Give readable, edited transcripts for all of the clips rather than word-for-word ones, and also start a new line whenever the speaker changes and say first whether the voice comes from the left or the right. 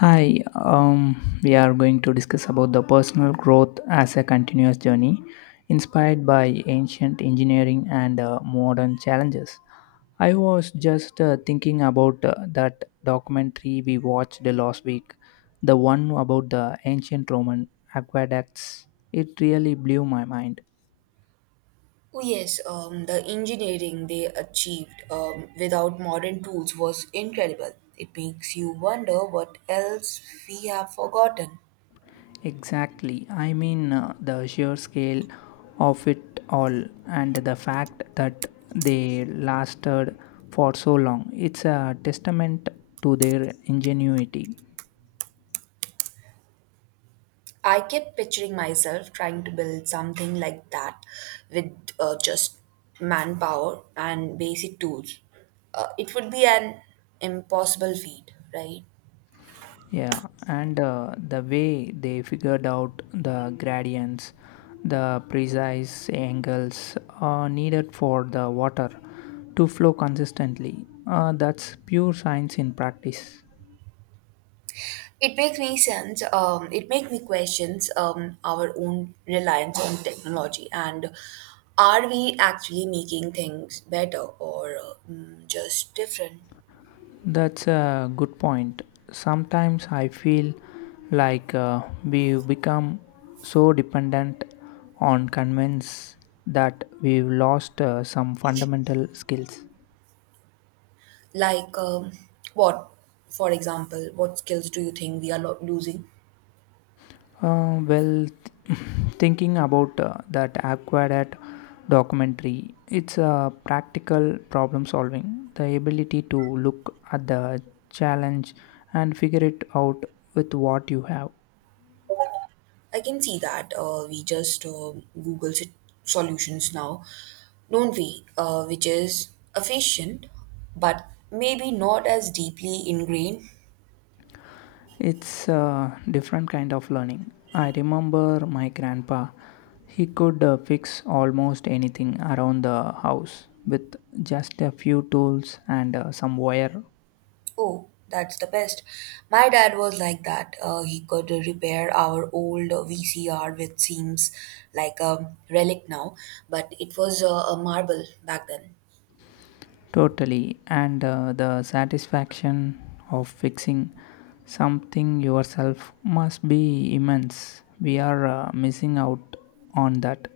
left: Hi, we are going to discuss about the personal growth as a continuous journey inspired by ancient engineering and modern challenges. I was just thinking about that documentary we watched last week, the one about the ancient Roman aqueducts. It really blew my mind.
right: Oh yes, the engineering they achieved without modern tools was incredible. It makes you wonder what else we have forgotten.
left: Exactly. I mean, the sheer scale of it all and the fact that they lasted for so long. It's a testament to their ingenuity.
right: I kept picturing myself trying to build something like that with just manpower and basic tools. It would be an impossible feat, right?
left: Yeah, and the way they figured out the gradients, the precise angles needed for the water to flow consistently. That's pure science in practice.
right: It makes me sense. It makes me questions our own reliance on technology, and are we actually making things better or just different?
left: That's a good point. Sometimes I feel like we become so dependent on convince that we've lost some fundamental skills.
right: Like what, for example, what skills do you think we are losing?
left: Well, th- thinking about that acquired documentary, it's a practical problem solving, the ability to look at the challenge and figure it out with what you have.
right: I can see that we just Google solutions now, don't we? Which is efficient, but maybe not as deeply ingrained.
left: It's a different kind of learning. I remember my grandpa. He could fix almost anything around the house with just a few tools and some wire.
right: Oh, that's the best. My dad was like that. He could repair our old VCR, which seems like a relic now, but it was a marble back then.
left: Totally. And the satisfaction of fixing something yourself must be immense. We are missing out on that.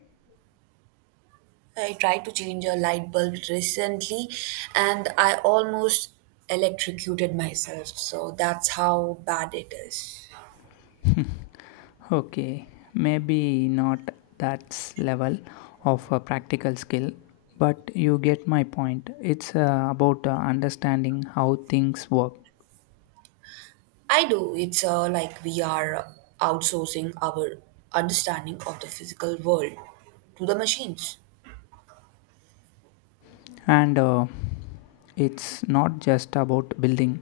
right: I tried to change a light bulb recently and I almost electrocuted myself, so that's how bad it is.
left: Okay, maybe not that level of a practical skill, but you get my point. It's about understanding how things work.
right: I do. It's like we are outsourcing our understanding of the physical world to the machines.
left: And it's not just about building,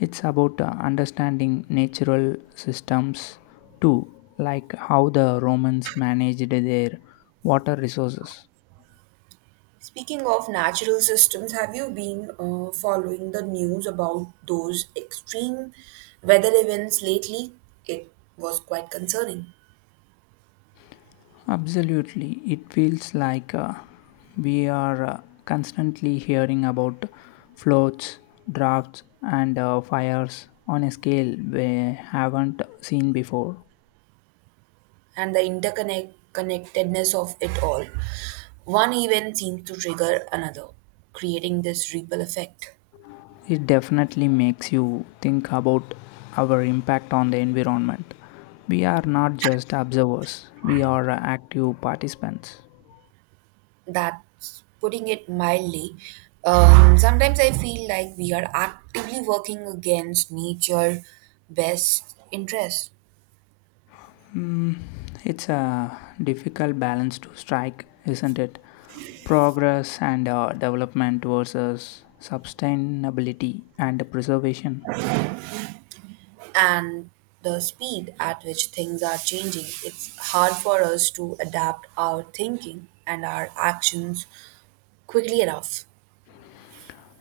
left: it's about understanding natural systems too, like how the Romans managed their water resources.
right: Speaking of natural systems, have you been following the news about those extreme weather events lately? It was quite concerning,
left: Absolutely. It feels like we are constantly hearing about floods, drafts, and fires on a scale we haven't seen before.
right: and the interconnect connectedness of it all. One event seems to trigger another, creating this ripple effect.
left: It definitely makes you think about our impact on the environment. We are not just observers, we are active participants.
right: That's putting it mildly. Sometimes I feel like we are actively working against nature' best interests.
left: Mm, it's a difficult balance to strike, isn't it? Progress and development versus sustainability and preservation.
right: And the speed at which things are changing, it's hard for us to adapt our thinking and our actions quickly enough.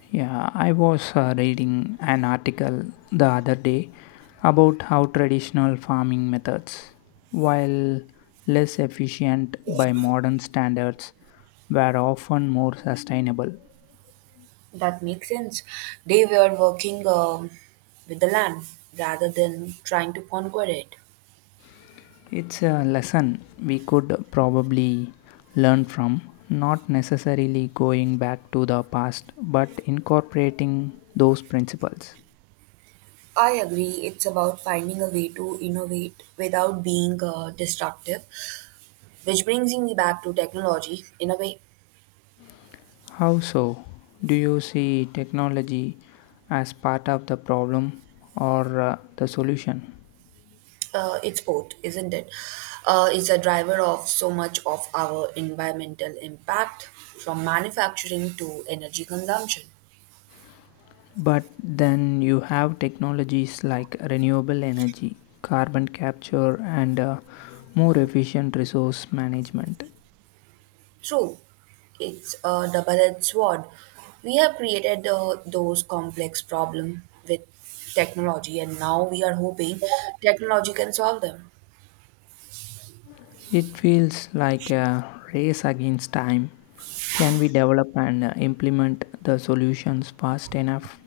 left: Yeah, I was reading an article the other day about how traditional farming methods, while less efficient by modern standards, were often more sustainable.
right: That makes sense. They were working with the land rather than trying to conquer it.
left: It's a lesson we could probably learn from, not necessarily going back to the past, but incorporating those principles.
right: I agree, it's about finding a way to innovate without being destructive, which brings me back to technology in a way.
left: How so? Do you see technology as part of the problem or the solution?
right: It's both, isn't it? It's a driver of so much of our environmental impact, from manufacturing to energy consumption.
left: But then you have technologies like renewable energy, carbon capture, and more efficient resource management.
right: True, it's a double-edged sword. We have created those complex problems with technology, and now we are hoping technology can solve them.
left: It feels like a race against time. Can we develop and implement the solutions fast enough?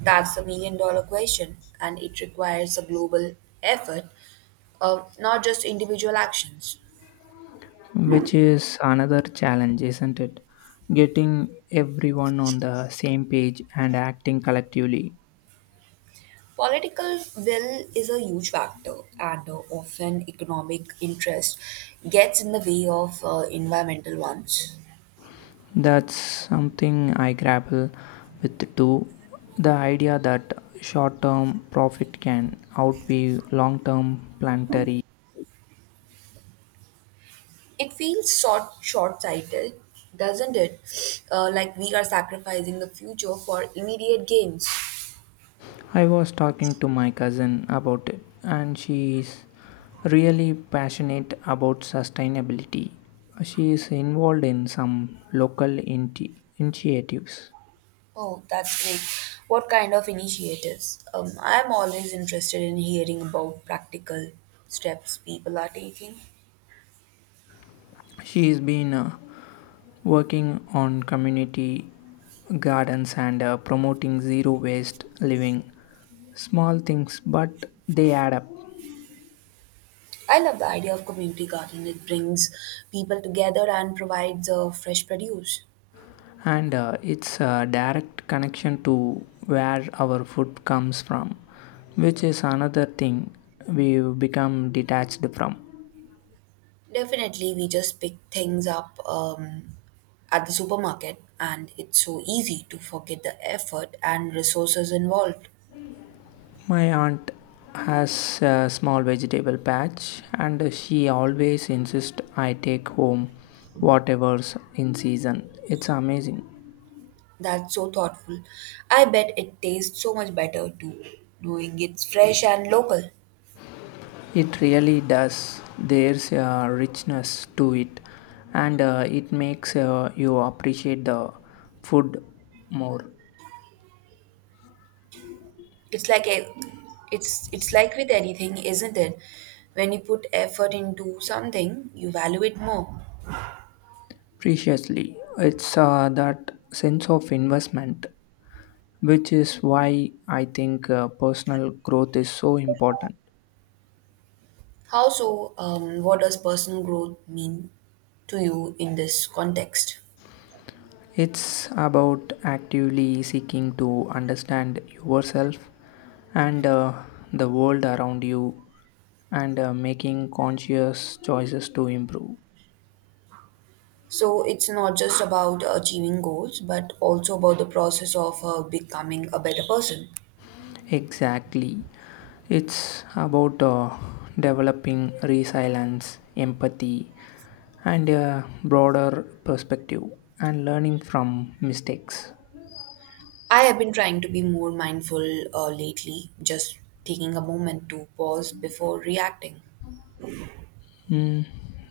right: That's the million-dollar question, and it requires a global effort, not just individual actions.
left: Which is another challenge, isn't it? Getting everyone on the same page and acting collectively.
right: Political will is a huge factor, and often economic interest gets in the way of environmental ones.
left: That's something I grapple with too. The idea that short term profit can outweigh long term planetary.
right: It feels short-sighted, doesn't it? Like we are sacrificing the future for immediate gains.
left: I was talking to my cousin about it, and she is really passionate about sustainability. She is involved in some local initiatives.
right: Oh, that's great. What kind of initiatives? I'm always interested in hearing about practical steps people are taking.
left: She has been working on community gardens and promoting zero waste living. Small things, but they add up.
right: I love the idea of community garden. It brings people together and provides fresh produce.
left: And it's a direct connection to where our food comes from, which is another thing we become detached from.
right: Definitely, we just pick things up at the supermarket, and it's so easy to forget the effort and resources involved.
left: My aunt has a small vegetable patch and she always insists I take home whatever's in season. It's amazing.
right: That's so thoughtful. I bet it tastes so much better too, knowing it's fresh and local.
left: It really does. There's a richness to it and it makes you appreciate the food more.
right: It's like a, it's like with anything, isn't it? When you put effort into something, you value it more.
left: Preciously, it's that sense of investment, which is why I think personal growth is so important.
right: How so? What does personal growth mean to you in this context?
left: It's about actively seeking to understand yourself and the world around you and making conscious choices to improve.
right: So it's not just about achieving goals, but also about the process of becoming a better person.
left: Exactly. It's about developing resilience, empathy, and a broader perspective, and learning from mistakes.
right: I have been trying to be more mindful lately, just taking a moment to pause before reacting.
left: Mm,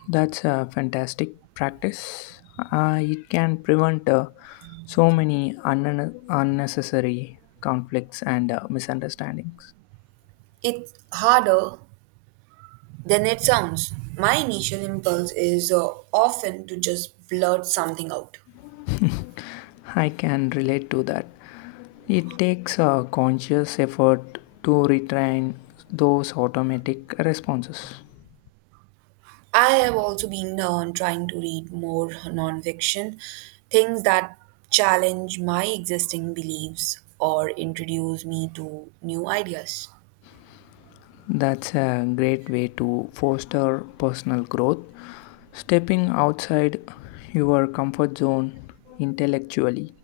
left: that's a fantastic practice. It can prevent so many unnecessary conflicts and misunderstandings.
right: It's harder than it sounds. My initial impulse is often to just blurt something out.
left: I can relate to that. It takes a conscious effort to retrain those automatic responses.
right: I have also been on trying to read more nonfiction, things that challenge my existing beliefs or introduce me to new ideas.
left: That's a great way to foster personal growth, stepping outside your comfort zone intellectually.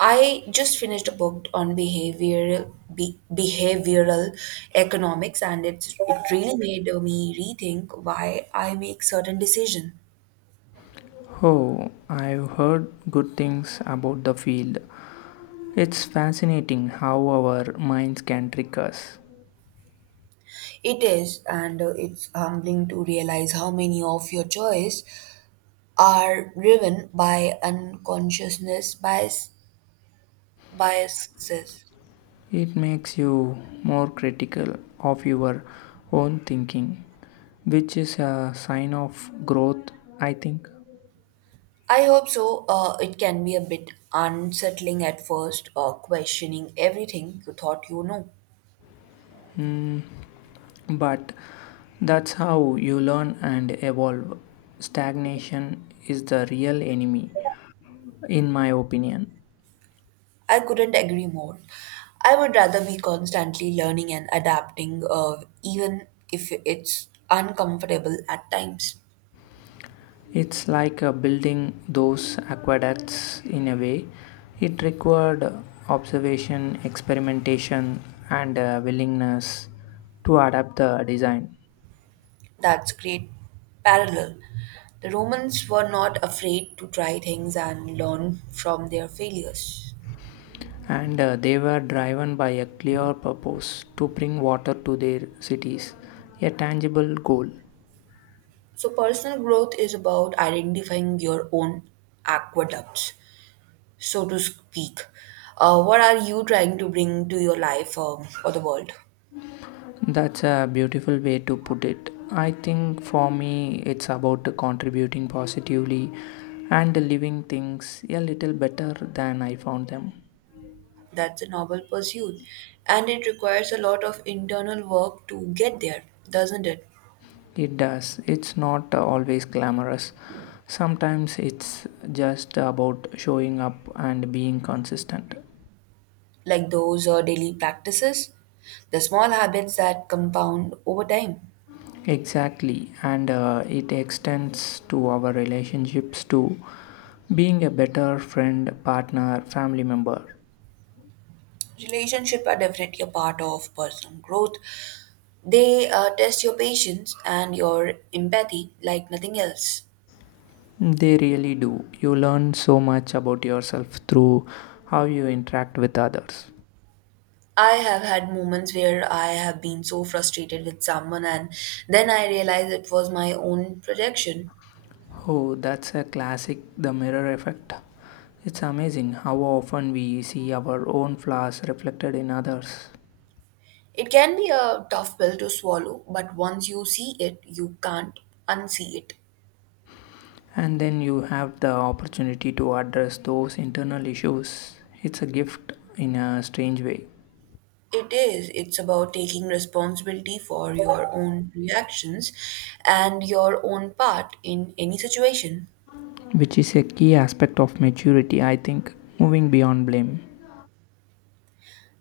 right: I just finished a book on behavioral economics, and it really made me rethink why I make certain decisions.
left: Oh, I've heard good things about the field. It's fascinating how our minds can trick us.
right: It is, and it's humbling to realize how many of your choices are driven by unconsciousness biases.
left: It makes you more critical of your own thinking, which is a sign of growth, I think.
right: I hope so. It can be a bit unsettling at first, questioning everything you thought you know.
left: But that's how you learn and evolve. Stagnation is the real enemy, in my opinion.
right: I couldn't agree more. I would rather be constantly learning and adapting, even if it's uncomfortable at times.
left: It's like building those aqueducts in a way. It required observation, experimentation, and a willingness to adapt the design.
right: That's great. Parallel. The Romans were not afraid to try things and learn from their failures.
left: And they were driven by a clear purpose to bring water to their cities, a tangible goal.
right: So, personal growth is about identifying your own aqueducts, so to speak. What are you trying to bring to your life or the world?
left: That's a beautiful way to put it. I think for me, it's about contributing positively and leaving things a little better than I found them.
right: That's a noble pursuit. And it requires a lot of internal work to get there, doesn't it?
left: It does, it's not always glamorous. Sometimes it's just about showing up and being consistent.
right: Like those daily practices, the small habits that compound over time.
left: Exactly, and it extends to our relationships too. Being a better friend, partner, family member.
right: Relationships are definitely a part of personal growth. They test your patience and your empathy like nothing else.
left: They really do. You learn so much about yourself through how you interact with others.
right: I have had moments where I have been so frustrated with someone, and then I realize it was my own projection.
left: Oh, that's a classic, the mirror effect. It's amazing how often we see our own flaws reflected in others.
right: It can be a tough pill to swallow, but once you see it, you can't unsee it.
left: And then you have the opportunity to address those internal issues. It's a gift in a strange way.
right: It is. It's about taking responsibility for your own reactions and your own part in any situation.
left: Which is a key aspect of maturity, I think, moving beyond blame.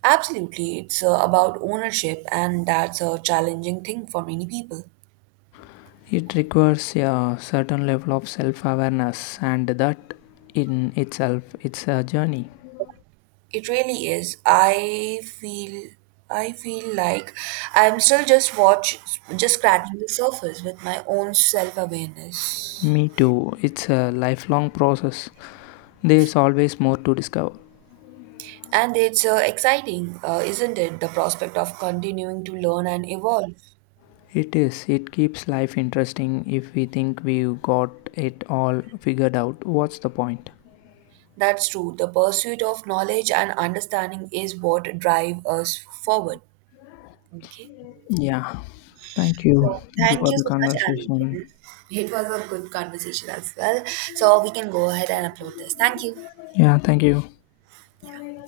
right: Absolutely, it's about ownership, and that's a challenging thing for many people.
left: It requires a certain level of self awareness, and that in itself it's a journey.
right: It really is. I feel like I'm still just scratching the surface with my own self-awareness.
left: Me too. It's a lifelong process. There's always more to discover.
right: And it's exciting, isn't it? The prospect of continuing to learn and evolve.
left: It is. It keeps life interesting. If we think we've got it all figured out, what's the point?
right: That's true. The pursuit of knowledge and understanding is what drive us forward. Okay.
left: Yeah, thank you.
right: So
left: Thank you
right: thank
left: for
right: you
left: the
right: so much, and we
left: conversation.
right: can. It was a good conversation as well. So we can go ahead and upload this. Thank you.
left: Yeah, thank you.
right: Yeah.